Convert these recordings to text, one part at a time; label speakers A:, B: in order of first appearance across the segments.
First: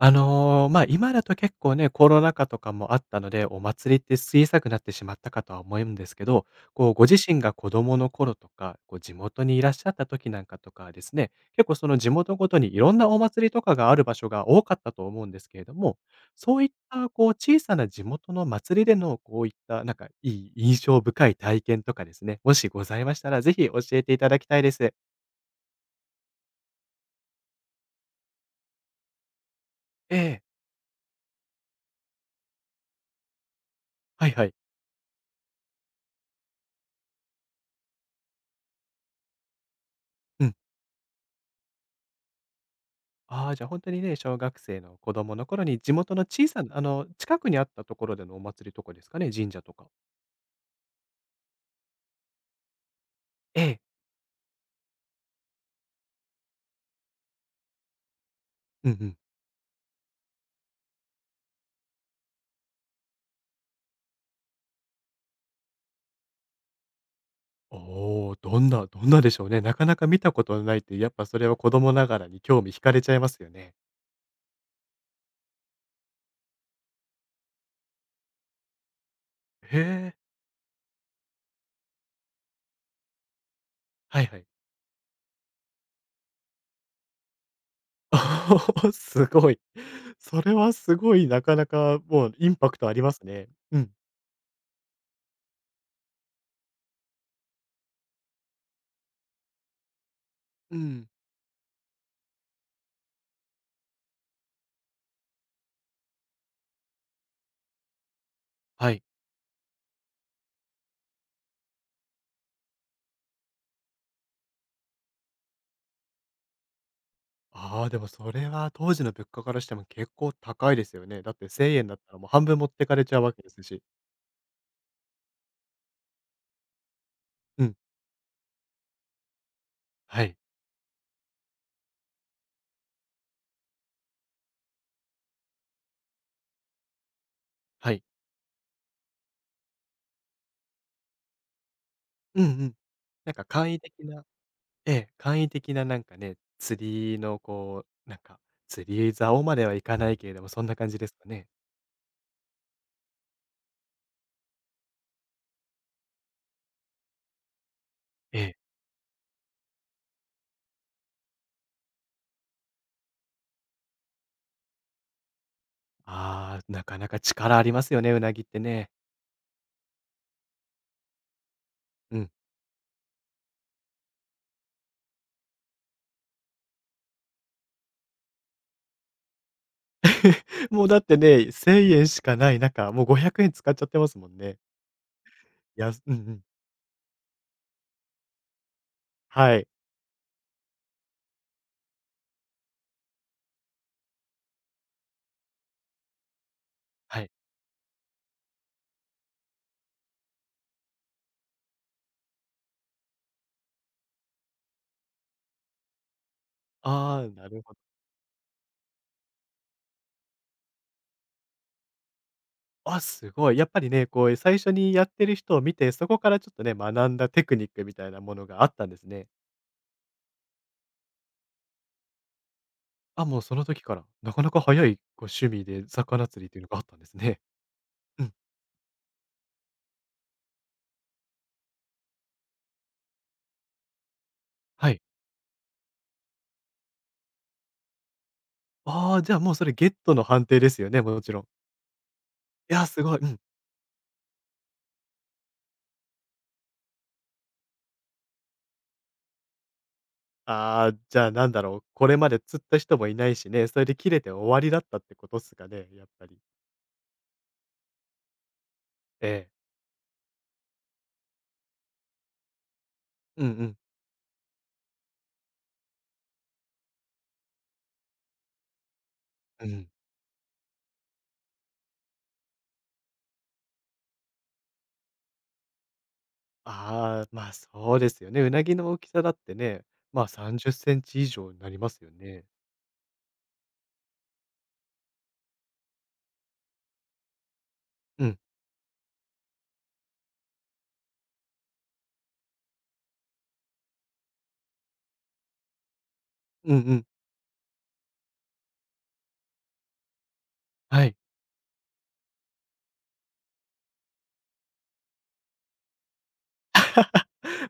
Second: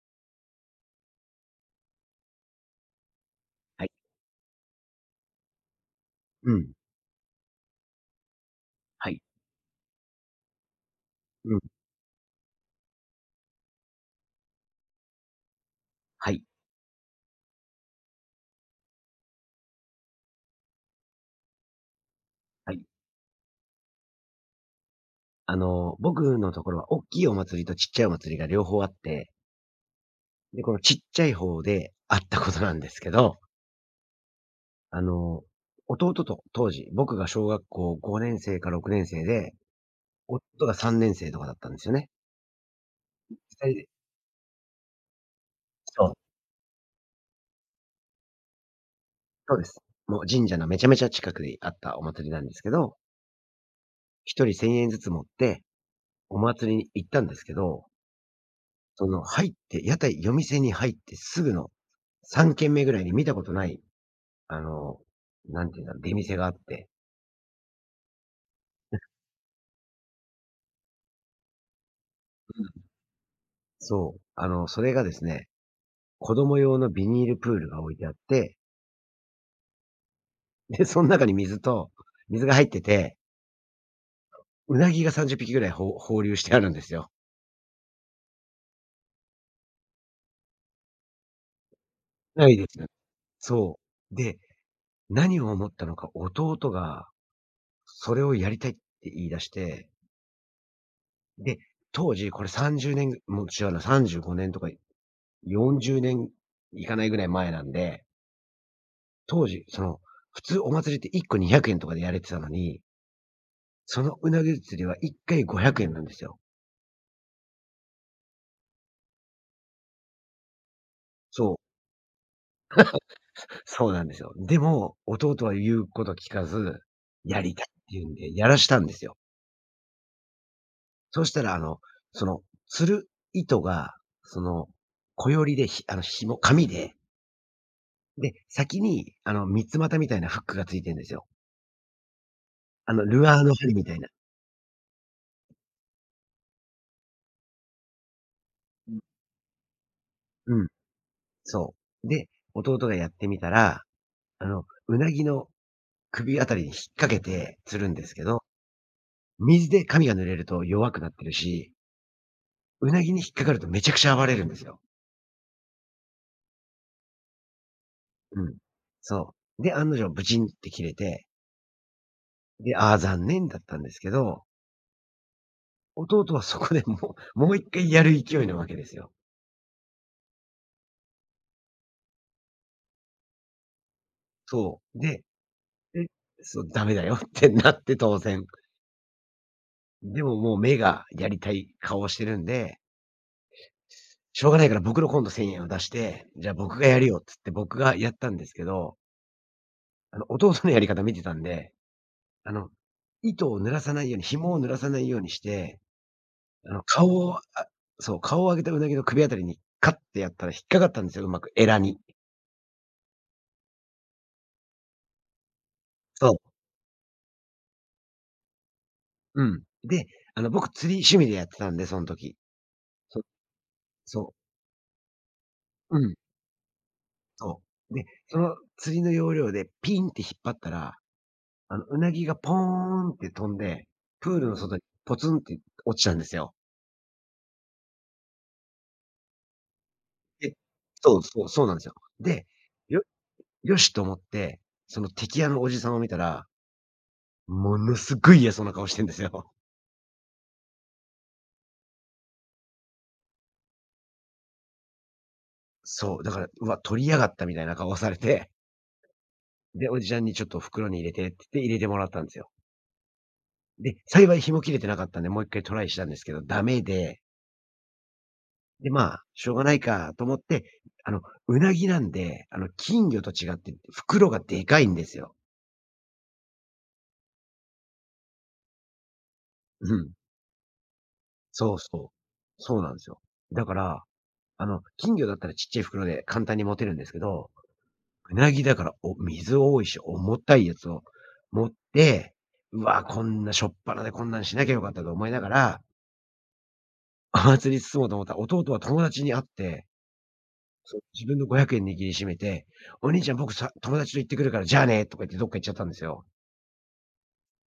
A: 今だと結構ね、コロナ禍とかもあったので、お
B: はい。
A: 祭りって小さくなってしまったかとは思うんですけど、
B: うん。
A: ご自身が子供の頃とか、
B: は
A: 地
B: い。
A: 元にいらっしゃった時なんかとかはですね、
B: うん。
A: 結構その地元ごとにいろんなお祭りとかがある場所が多かったと思うんですけれども、
B: はい。
A: そういった、小さな地元の祭りでのこういった、なんかいい印象深い体験とかですね、もし
B: はい。
A: ございましたら、ぜひ教えていただきたいです。
B: 僕のところはおっきいお祭りとちっちゃいお祭りが両方あって、
A: ええ、
B: で、このちっちゃい方であったことなんですけど、
A: はいはい。
B: あの、弟と当時、僕が小学校5年生か6年生で、
A: うん。
B: 夫が3年生とかだったんですよね。
A: ああ、じゃ
B: 2
A: あ
B: 人
A: 本
B: で、
A: 当にね、小学生の子供の頃に地
B: そう、
A: 元の小さな近くにあったところでのお祭りとかですかね？神
B: そう
A: 社
B: で
A: と
B: す。
A: か。
B: もう神社のめちゃめちゃ近くにあったお祭りなんですけど、
A: ええ。
B: 1人1000円ずつ持ってお祭りに行ったんですけど、
A: うんう
B: そ
A: ん。
B: の、入って、屋台夜店に入ってすぐの3軒目ぐらいに見たことない、あの、なんていうんだ、出店があって。
A: おお、どんなどんなでしょうね。なかなか見たことないって、やっぱそれは子供ながらに興
B: う
A: 味惹
B: ん。
A: かれちゃいますよね。
B: そう、それがですね、子供用のビニールプールが置いてあって、
A: へえ、
B: で、そん中に水が入ってて、
A: はいはい。
B: うなぎが30匹ぐらい放流してあるんですよ。
A: おお、すごい。それはすごい、なかなかもう
B: な
A: イ
B: い
A: ン
B: で
A: パ
B: す
A: ク
B: ね。
A: トありますね。う
B: そ
A: ん。
B: う。で、何を思ったのか、弟がそれをやりたいって言い出して、
A: うん。
B: で、当時これ30年ぐもう違うな、35年とか40年いかないぐらい前なんで、
A: はい。
B: 当時、その、普通お祭りって1個200円とかでやれてたのに、そのうなぎ釣りは1回500円なんですよ。
A: ああ、でもそれは当時の物価からしても結構高いですよね。だって
B: そう、
A: 1000円だったらもう半分持ってかれちゃうわけですし。
B: そうなんですよ。でも、弟は言うこと聞かず、やりた
A: う
B: いっ
A: ん。
B: て言うんで、やらしたんですよ。
A: はい。
B: そしたらその、釣る糸が、その、こよりで、ひあの、紐紙で、
A: はい。
B: で、先に三つ股みたいなフックがついてんですよ。
A: うんうん。
B: ル
A: なん
B: アー
A: か
B: の
A: 簡
B: 針
A: 易
B: みたい
A: 的
B: な。
A: なええ、簡易的ななんかね、釣りの釣り竿まではいかないけれども、そ
B: う
A: ん
B: ん、
A: な感じですかね？
B: そう。で、弟がやってみたらうなぎの首あたりに引っ掛けて釣るんですけど、
A: ええ。
B: 水で髪が濡れると弱くなってるし、うなぎに引っ掛かるとめちゃくちゃ暴れるんですよ。
A: ああ、なかなか力ありますよね、うな
B: う
A: ぎっ
B: ん。
A: てね。
B: そう。で、案の定ブチンって切れて、
A: うん。
B: で、ああ、残念だったんですけど、弟はそこでもう一回やる勢いなわけですよ。
A: もうだってね、¥1000 しかない中、もう ¥500 使っちゃってますもんね。
B: そう。で、
A: いやす
B: で、
A: うんうん。
B: そう、ダメだよってなって当然。
A: はい。
B: でももう目がやりたい顔をしてるんで、しょうがないから僕の今度1000円を出して、じゃあ僕がやるよ
A: は
B: っ
A: い。
B: つって僕がやったんですけど、弟のやり方見てたんで、あの、糸を濡らさないように、紐を濡らさないようにして、あの、顔
A: ああ、
B: を、あ
A: なるほど。
B: そう、顔を上げたうなぎの首あたりにカッてやったら引っかかったんですよ、うまく、エラに。
A: あ、すごい。やっぱりね、こう最初にやってる人を見て、そこ
B: そ
A: か
B: う。
A: らちょっとね、学んだテクニックみたいなものがあったんですね。
B: うん。で、僕釣り趣味でやってたんで、その時。そ
A: あ、もうその時から、
B: そ
A: な
B: う。
A: かなか早いご趣味で
B: うん、
A: 魚釣りというのがあったんですね。
B: そう。で、
A: うん、
B: その釣りの要領でピンって引っ張ったら、うなぎがポーンって飛んで、プールの外に
A: はい。
B: ポツンって落ちたんですよ。
A: ああ、じゃあもうそれゲットの判
B: で、
A: 定ですよね、
B: そ
A: も
B: う
A: ちろ
B: そ
A: ん。
B: う、そうなんですよ。で、
A: いや、
B: 喜
A: すごい、うん。
B: よしと思って、その敵屋のおじさんを見たら、ものすごい嫌そうな顔してんですよ。
A: ああ、じゃあなんだろう、これまで釣った人もいないしね、それで切れて終わりだったってことっすか ね、やっ
B: そう、
A: ぱ
B: だ
A: り。
B: から、うわ、取りやがったみたいな顔をされて、
A: ええ。
B: で、おじちゃんにちょっと袋に入れてって言って入れてもらったんですよ。
A: うんうん。
B: で、幸い紐切れてなかったんで、もう一回トライしたんですけど、ダメで、で、まあ、しょうが
A: う
B: ない
A: ん。
B: かと思って、うなぎなんで、金魚と違って袋がでかいんですよ。
A: ああ、まあそうですよね。うなぎの大きさだってね、
B: うん。
A: まあ30センチ以上にな
B: そう
A: り
B: そ
A: ますよね。
B: う。そうなんですよ。だから、金魚だったらちっちゃい袋で簡単に持てるんですけど、
A: う
B: う
A: ん。
B: なぎだから、お水多いし、重たいやつを持って、うわ、こんなしょっぱなでこんなんしなきゃよかったと思いながら、
A: うんうん。
B: お祭り進もうと思ったら、弟は友達に会って、そう
A: はい。
B: 自分の500円握りしめて、「お兄ちゃん僕さ友達と行ってくるからじゃあね」とか言ってどっか行っちゃったんですよ。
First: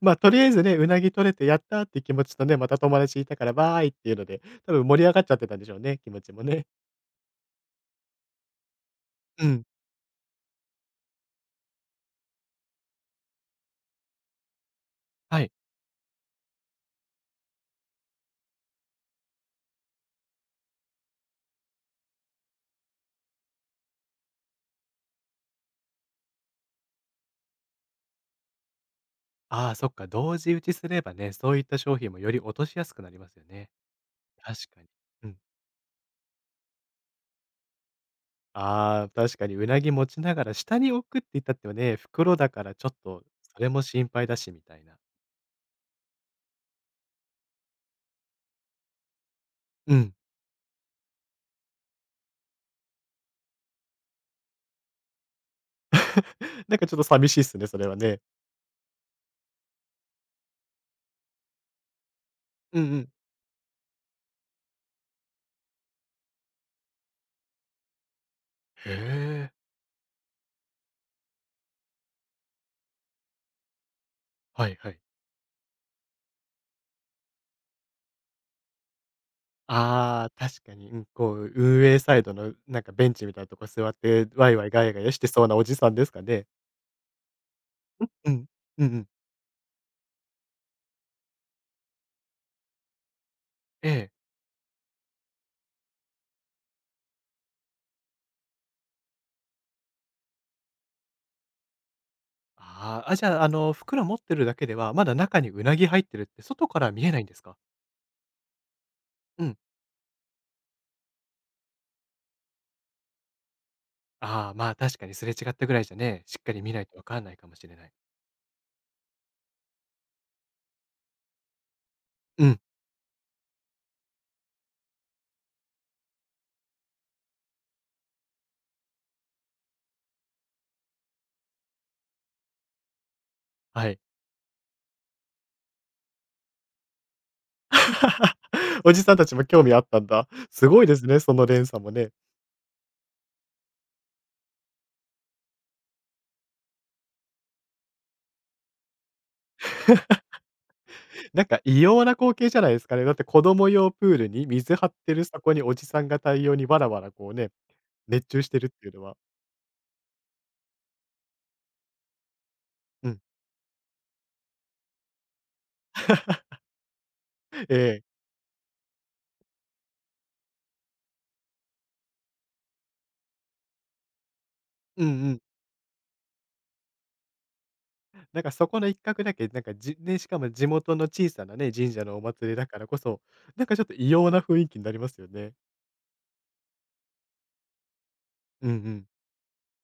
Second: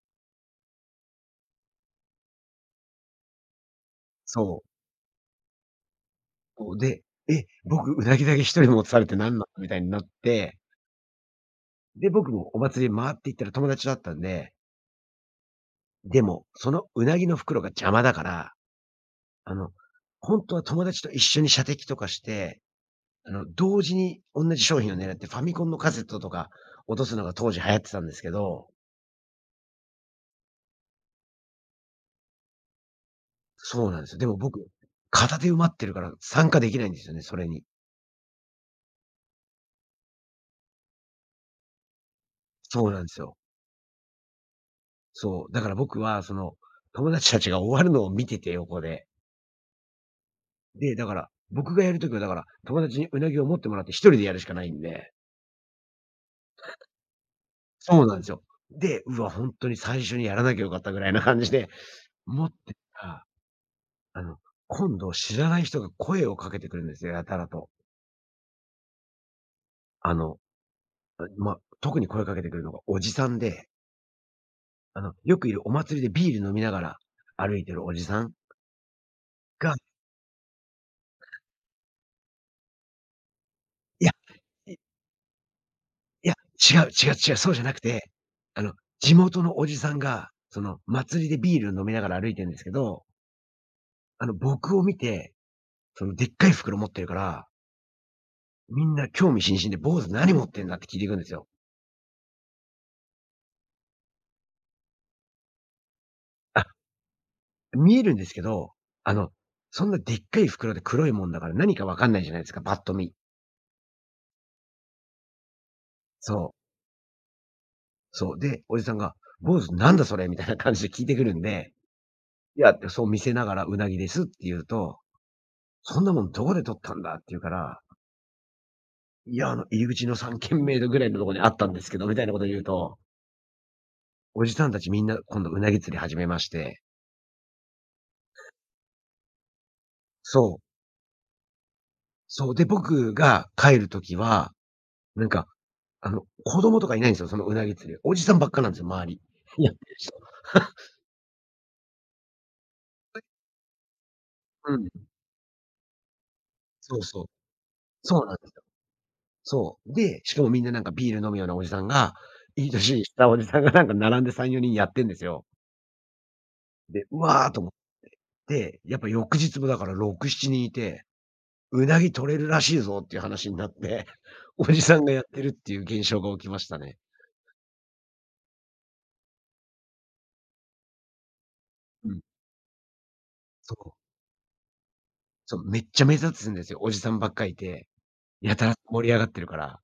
A: とりあえずね、うなぎ取れてやったーっていう気持ちとね、また友達いたからバーいっていうので、
B: そう。
A: 多分盛り上がっちゃってたんでしょうね、気持ちもね。
B: で、「え、僕うなぎだけ一人持たされてなんなん？」
A: うん、
B: みたいになって、で、僕もお祭り回っていったら友達だったんで、
A: はい。
B: でも、そのうなぎの袋が邪魔だから、あの、本当は友達と一緒に射的とかして同時に同じ商品を狙ってファミコンのカセットとか落とすのが当時流行ってたんですけど、
A: ああ、そっか、同時打ちすればね、そういった商品もより落としやすくなりますよね。
B: そうなんですよ。でも
A: 確
B: 僕、
A: かに。う
B: 片
A: ん。
B: 手埋まってるから参加できないんですよね、それに。
A: ああ、確かにうなぎ持ちながら下に置くって言ったってはね、袋だから
B: そ
A: ちょ
B: う
A: っ
B: なんです
A: と
B: よ。
A: それも心配だしみたいな。
B: そう。だから僕はその、友達たちが終わるのを見てて、横で。
A: うん。
B: で、だから、僕がやる時はだから、友達にうなぎを持ってもらって一人でやるしかないんで。
A: なんかちょっと寂しいっすね、それは
B: そうなん
A: ね。
B: ですよ。で、うわ、本当に最初にやらなきゃよかったぐらいな感じで、持って
A: うんう
B: た
A: ん。
B: ら、あの、今度知らない人が声をかけてくるんですよ、やたらと。
A: へえ、
B: あのまあ、特に声かけてくるのがおじさんで、
A: はいはい。
B: よくいるお祭りでビール飲みながら歩いてるおじさんが、
A: ああ、確かに、うん、こう、運営サイドのなんかベンチみたいなとこ座っ
B: いや、
A: て、ワイワイ
B: い
A: ガヤガヤしてそうなおじさんですか
B: いや、
A: ね？
B: 違う違う違う、そうじゃなくて、
A: うん。
B: あの、
A: うんうん。
B: 地元のおじさんが、その、祭りでビール飲みながら歩いてるんですけど、
A: ええ。
B: 僕を見て、その、でっかい袋持ってるから、みんな興味津々で、「坊主何持ってんだ？」って聞いていくんですよ。
A: ああ、あ、じゃあ、袋持ってるだけでは、まだ中にうなぎ入ってるって
B: あ、
A: 外から見えないんですか？
B: 見えるんですけど、あの、
A: うん。
B: そんなでっかい袋で黒いもんだから何かわかんないじゃないですか、パッと見。
A: ああ、まあ、確かにすれ違ったぐらいじゃね、しっ
B: そ
A: かり
B: う。
A: 見ないとわかんないかもしれない。
B: そう。で、おじさんが、「坊主、なんだそれ」みたいな感じで聞いてくるんで、
A: う
B: い
A: ん、
B: や、そう見せながら「うなぎです」って言うと、「そんなもんどこで取ったんだ」って言うから、「いや、あの、入り口の三軒目ぐらいのところにあったんですけど」みたいなこと言うと、
A: はい。
B: おじさんたちみんな今度うなぎ釣り始めまして、
A: おじさんたちも興味あったんだ。
B: そう、
A: すごいですね、その連鎖もね。
B: そう、で、僕が帰る時は、なんか、子供とかいないんですよ、そのうなぎ釣り。おじさんばっかなんですよ、周り。やってる人。
A: なんか異様な光景じゃないですかね。だって子供用プールに
B: う
A: 水張
B: ん、
A: ってるそこにおじさんが対応にわら
B: そ
A: わ
B: う
A: ら
B: そう。
A: こうね
B: そう
A: 熱
B: なん
A: 中
B: で
A: し
B: す。
A: てるっていうのは。
B: そう。で、しかもみんななんかビール飲むようなおじさんが、いい年
A: う
B: し
A: ん。
B: たおじさんがなんか並んで3、4人やってんですよ。で、うわーと思 っ
A: ええ。
B: て、やっぱ翌日もだから6、7人いて、うなぎ取れるらしいぞっていう話になって、おじさん
A: うん
B: が
A: う
B: やっ
A: ん。
B: てるっていう現象が起きましたね。
A: なんかそこの一角だけ、なんかじね、しかも地元の小さなね、神社
B: う
A: の
B: ん。
A: お祭りだからこそ、なん
B: そ
A: かちょっ
B: う。
A: と異様な雰囲気になりますよね。
B: そう、めっちゃ目立つんですよ。おじさんばっかいて、やた
A: うん
B: ら
A: う
B: 盛
A: ん。
B: り上がってるから。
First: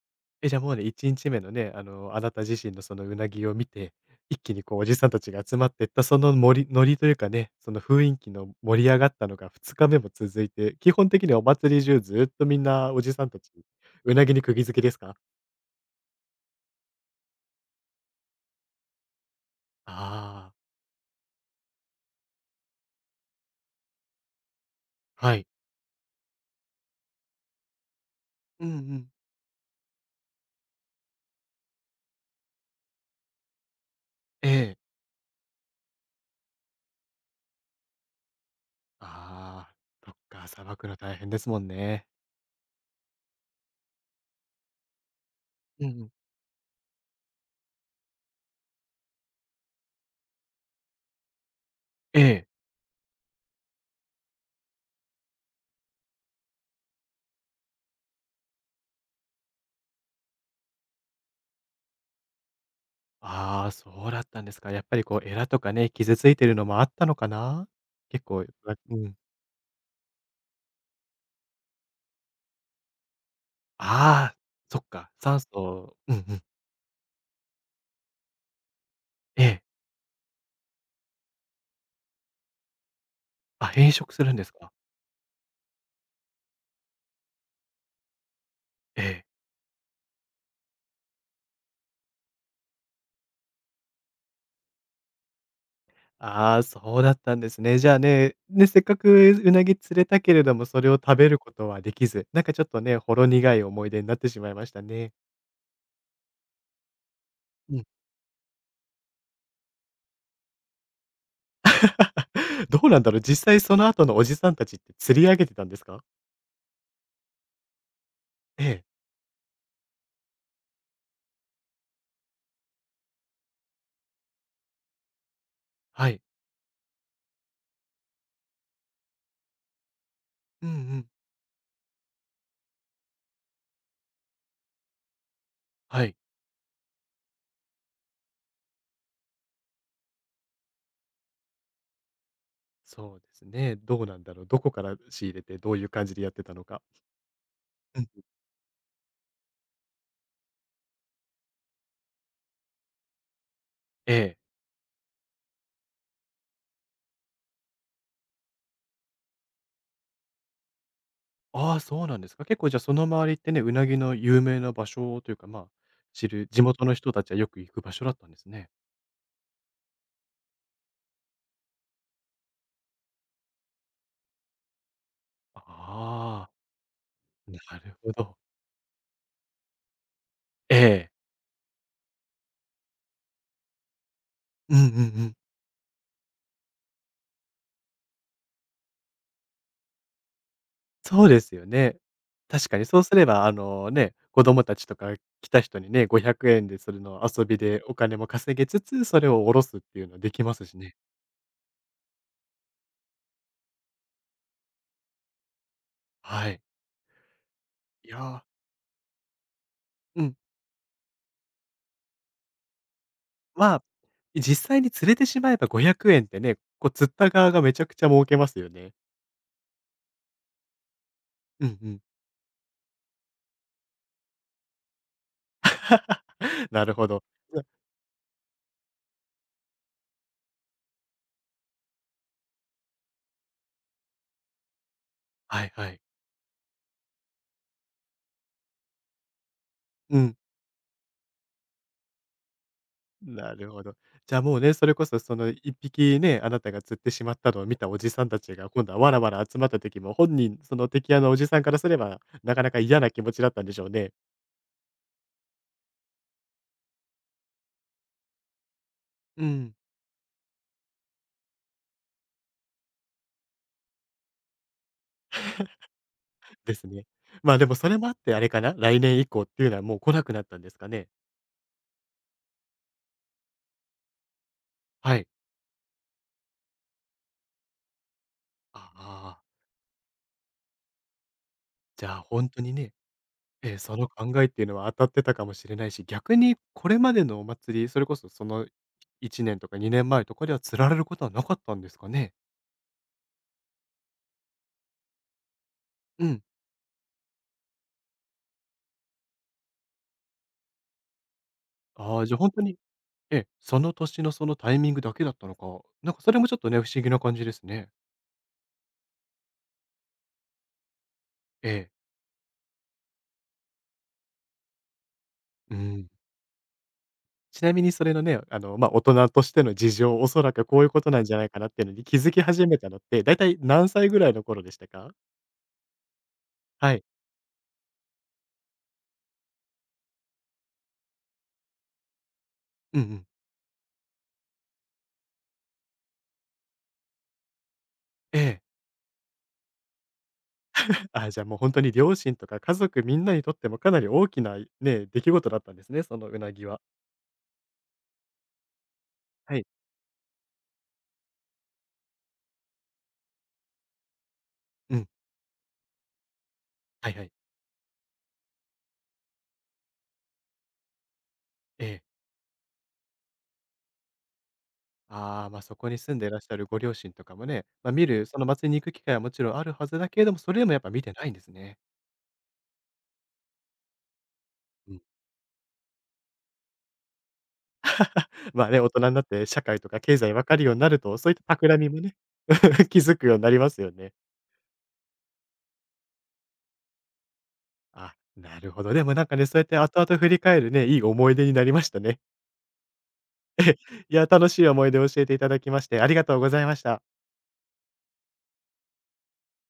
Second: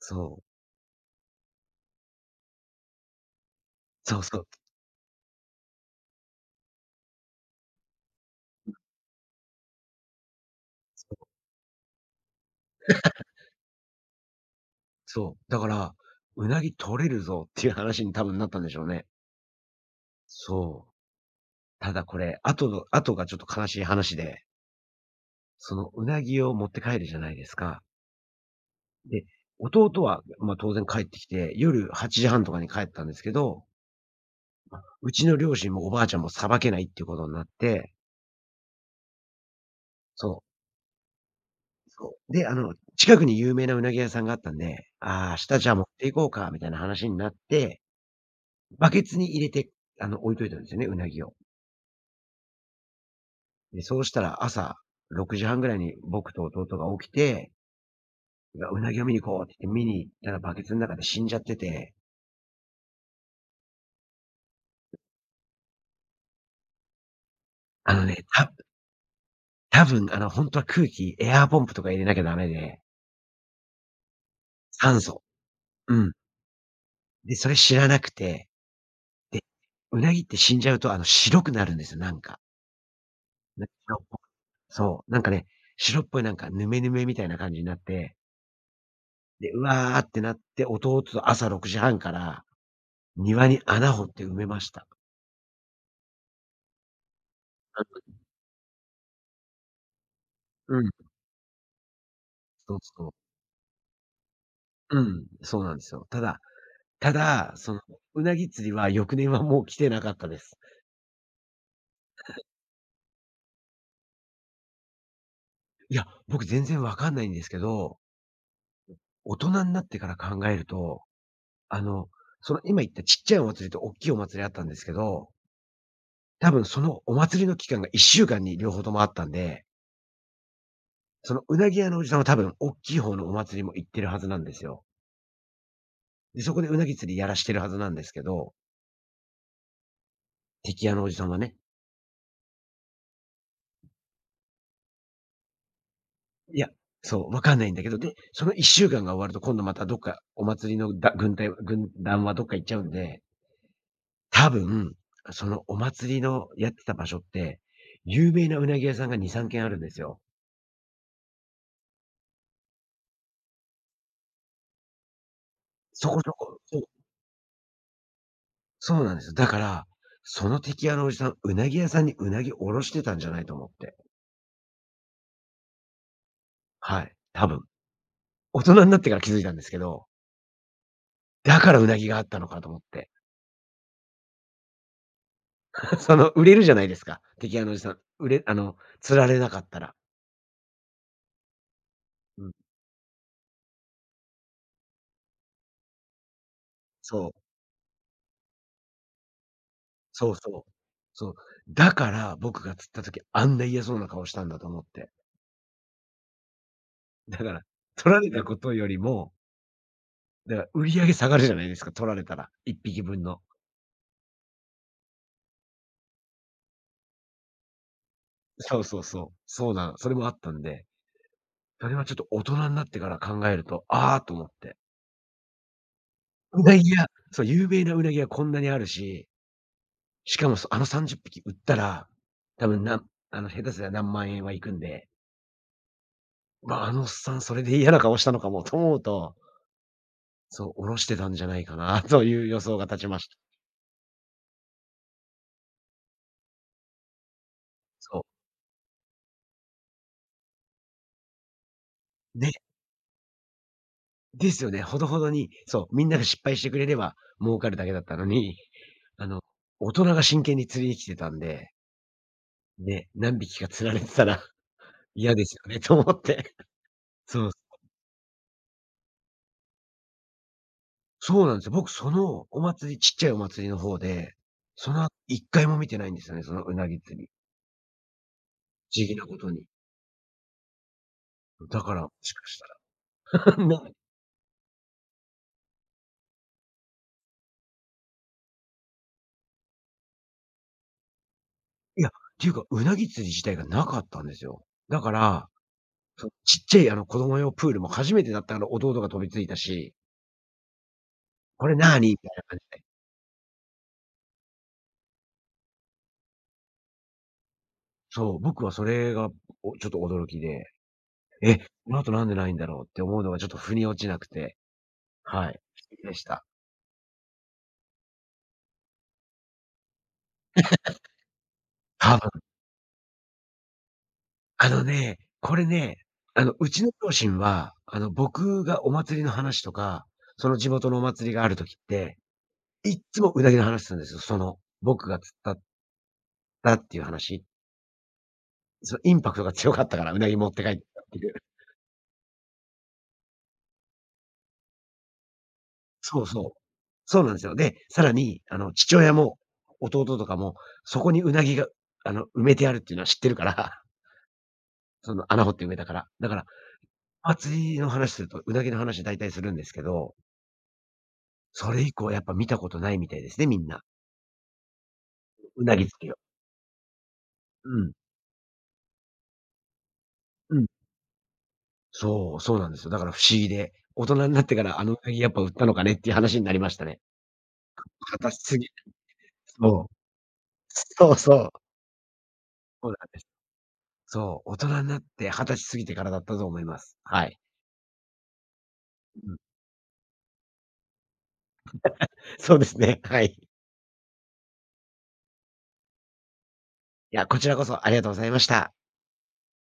B: そう。
A: え、じゃあもうね、1日目のね、あなた自身のそのうなぎを見て、
B: そうそ
A: 一
B: う。
A: 気にこうおじさんたちが集まっていった、そのノリというかね、その雰囲気の盛り上がったのが2日目も続いて、基
B: そ
A: 本的
B: う。
A: にはお祭り中ずっとみんなおじさんたち、うなぎに釘付けですか？
B: そう。だから、うなぎ取れるぞっていう話に多分なったんでしょうね。
A: ああー、
B: そう。ただこれ、後の後がちょっと悲しい話で、
A: はい。
B: そのうなぎを持って帰るじゃないですか。
A: うんうん。
B: で、弟は、ま、当然帰ってきて、夜8時半とかに帰ったんですけど、
A: ええ。
B: ま、うちの両親もおばあちゃんもさばけないっていうことになって、
A: ああ、そっ
B: そ
A: か、捌くの大変ですもん
B: う、
A: ね。
B: そう。で、近くに有名なうなぎ屋さんがあったんで、ああ、明日じゃあ持っ
A: うんう
B: て
A: ん。
B: いこうかみたいな話になって、バケツに入れて、置いといたんですよね、うなぎを。
A: ええ。
B: で、そうしたら朝6時半ぐらいに僕と弟が起きてうなぎを見に行こうって言って見に行ったら、バケツの中で死んじゃってて、
A: ああ、そうだったんですか。やっぱりこう、エラとかね、傷ついてるのもあったのかな？
B: あのね、
A: 結構、
B: た
A: あうん。
B: 多分、ほんとは空気、エアーポンプとか入れなきゃダメで、
A: ああ、そっ
B: 酸
A: か、
B: 素。
A: 酸素
B: う
A: う
B: ん。
A: んうん。
B: で、それ知らなくて、で、
A: ええ。
B: うなぎって死んじゃうと、白くなるんですよ、なんか。
A: あ、変
B: 白っ
A: 色
B: ぽ
A: す
B: く。
A: るんですか？
B: そう、なんかね、白っぽいなんかヌメヌメみたいな感じになって、
A: ええ。
B: で、うわーってなって、弟と朝6時半から庭に穴掘って埋めました。
A: ああ、そうだったんですね。じゃあね、せっかくうなぎ釣れたけれども、
B: う
A: それ
B: ん。
A: を食べることはできず、なんかちょっ
B: そう
A: とね、
B: そう。
A: ほろ苦い思い出になってしまいました
B: う
A: ね。
B: ん、そうなんですよ。ただ、
A: うん。
B: うなぎ釣りは翌年はもう来てなかったです。
A: どうなんだろう、実際その後のおじさんたちって釣り上げてたんです
B: い
A: か？
B: や、僕全然わかんないんですけど、
A: ええ、
B: 大人になってから考えると、あの、その今言ったちっちゃいお祭りとおっきいお祭りあったんですけど、
A: はい。
B: 多分そのお祭りの期間が1週間に両方ともあったんで、
A: うんうん。
B: そのうなぎ屋のおじさんは多分おっきい方のお祭りも行ってるはずなんですよ。
A: はい。
B: で、そこでうなぎ釣りやらしてるはずなんですけど、敵屋のおじさんはね。
A: そうですね。どうなんだろう。どこから仕入れて、どういう感じでやってた
B: い
A: の
B: や、
A: か。
B: そう、わかんないんだけど、
A: うん
B: で、
A: うん。
B: その1週間が終わると今度またどっかお祭りの軍団はどっか行っちゃうんで、
A: ええ。
B: 多分、そのお祭りのやってた場所って、有名なうなぎ屋さんが2、3軒あるんですよ。
A: ああ、そうなんですか。結構じゃあ、その周りってね、うなぎの有名な場所というか、まあ、
B: そこ
A: 知
B: そ
A: る
B: こ、
A: 地
B: そう、
A: 元の人たちはよく行く場所だったんですね。
B: そうなんですよ。だから、その敵屋のおじさん、うなぎ屋さんにうなぎおろしてたんじゃないと思って。
A: ああ、
B: はい、多分。
A: なるほど。
B: 大人になってから気づいたんですけど、
A: ええ。
B: だからうなぎがあったのかと思って。
A: うんうんうん。
B: その売れるじゃないですか、敵屋のおじさん。売れあの、釣られなかったら。
A: そうですよね。
B: うん、
A: 確かにそうすれば、あのね、子供たちとか来た人にね、500円でそれの
B: そう、
A: 遊びでお金も稼げつつ、それをおろすっていうのは
B: そ
A: で
B: う
A: きま
B: そ
A: す
B: う。
A: しね。
B: そう。だから、僕が釣った時、あんな嫌そうな顔したんだと思って。
A: はい。
B: だから、
A: い
B: 取られた
A: や、
B: ことよりも、
A: うん。
B: だから売り上げ下がるじゃないですか、取られたら、1匹分の。
A: まあ、実際に釣れてしまえば500円ってね、こう釣った側がめちゃくちゃ儲けますよ
B: そう
A: ね。
B: そうそう。そうなの、それもあったんで、
A: うん
B: そ
A: う
B: れ
A: ん。
B: はちょっと大人になってから考えると、ああと思って。う な
A: な
B: ぎ
A: る
B: 屋
A: ほど。
B: そう、
A: じゃ
B: 有名なうなぎ屋こんなにあるし、しかもそあの30匹売ったら、多分なんあの、下手すりゃ何万円はいくんで、
A: はいはい。
B: まあ、あのおっさんそれで嫌な顔したのかもと思うと、
A: うん。
B: そう、おろしてたんじゃないかなという予想が立ちました。
A: なるほど。じゃあもうね、それこそその一匹ね、あなたが釣ってしまったのを見たおじ
B: そう。
A: さんたちが今度はわらわら集まった時も、本人、その敵屋のおじさんからすれば、
B: ね。
A: なかなか嫌な気持ちだったんでしょうね。
B: ですよね。ほどほどに、そう、みんなが失敗してくれれば儲かるだけだったのに、あの、
A: うん。
B: 大人が真剣に釣りに来てたんで、ね、何匹か釣られてたら 嫌ですよねと思って。
A: ですね。
B: そう、
A: まあ、でもそれもあってあれかな、来年以降っていうのはもう来なくなったんですかね？
B: そうなんですよ。僕そのお祭りちっちゃいお祭りの方で、その後
A: はい。
B: 回も見てないんですよね、そのうなぎ釣り。
A: あ
B: 不思議なこ
A: あ、
B: とに。だから、
A: じ
B: も
A: ゃあ
B: しか
A: 本
B: し
A: 当にね
B: たら、
A: ええ、
B: ない
A: その考えっていうのは当たってたかもしれないし、逆にこれまでのお祭り、それこそその1年とか2年前とかでは釣られることはなかったんです
B: いや、
A: か
B: っ
A: ね？
B: ていうか、うなぎ釣り自体がなかったんですよ。だから、
A: う
B: その
A: ん。
B: ちっちゃい子供用プールも初めてだったから、弟が飛びついたし、これなに？み
A: ああ、
B: たいな
A: ほん
B: 感
A: とに
B: じで。
A: ええ、その年のそのタイミングだけだったのか、なんかそれもちょっとね、不思議な感じですね。
B: そう、僕はそれが、ちょっと驚きで、え、
A: ええ、
B: この後なんでないんだろうって思うのがちょっと腑に落ちなくて、はい、
A: う
B: 不思
A: ん。
B: 議でした。
A: ちなみにそれのね、大人としての事情、おそらくこういうことなんじゃないかなっていうのに
B: 多
A: 気づき
B: 分。
A: 始めたのって、だいたい何歳ぐらいの頃でしたか？
B: これね、うちの
A: はい。
B: 両親は、僕がお祭りの話とか、その地元のお祭りがある時って、い
A: うん
B: っ
A: う
B: つ
A: ん。
B: もうなぎの話するんですよ。その、僕が釣ったっていう話。
A: ええ。
B: そのインパクトが強かったから、うなぎ持って帰ったってい
A: あ、
B: う。
A: じゃあもう本当に両親とか家族みんなにとってもかなり大きな、ね、出来事だったんですね、そ
B: そう
A: のう
B: そう。
A: なぎは。
B: そうなんですよ。で、さらに、父親も
A: はい。
B: 弟とかも、そこにうなぎが、埋めてあるっていうのは知ってるから、
A: うん。
B: その穴掘って埋めたから。だから、
A: はいはい。
B: 祭りの話すると、うなぎの話大体するんですけど、それ
A: え
B: 以
A: え。
B: 降やっぱ見たことないみたいですね、みんな。
A: ああ、
B: うな
A: そ
B: ぎ
A: こ
B: 釣
A: に
B: り
A: 住
B: を。
A: んでいらっしゃるご両親とかもね、
B: うん。
A: その祭りに行く機会はもちろんあるはずだけれども、そ
B: う
A: れで
B: ん。
A: もやっぱ見てないんですね。
B: そう、そうなんですよ。だから不思議で、大人になってから
A: う
B: う
A: ん。
B: なぎやっぱ売ったのかねっていう話になりましたね。20過
A: ま
B: ぎ
A: あね、大人になって社
B: そ
A: 会
B: う。
A: とか経済分かるようになる
B: そ
A: と、
B: う
A: そうい
B: そ
A: っ
B: う。
A: た企みもね、
B: そ うなん
A: 気づ
B: です。
A: くようになりますよね。
B: そう、大人になって20過ぎてからだったと思います。はい。
A: あ、なるほど。でもなん
B: う
A: か
B: ん。
A: ね、そうやって後々振り返るね、いい思い出になりましたね。
B: そうですね、はい。い
A: いや、楽しい思い出を教えていただきまして、ありがとうございました。
B: や、こちらこそありがとうございました。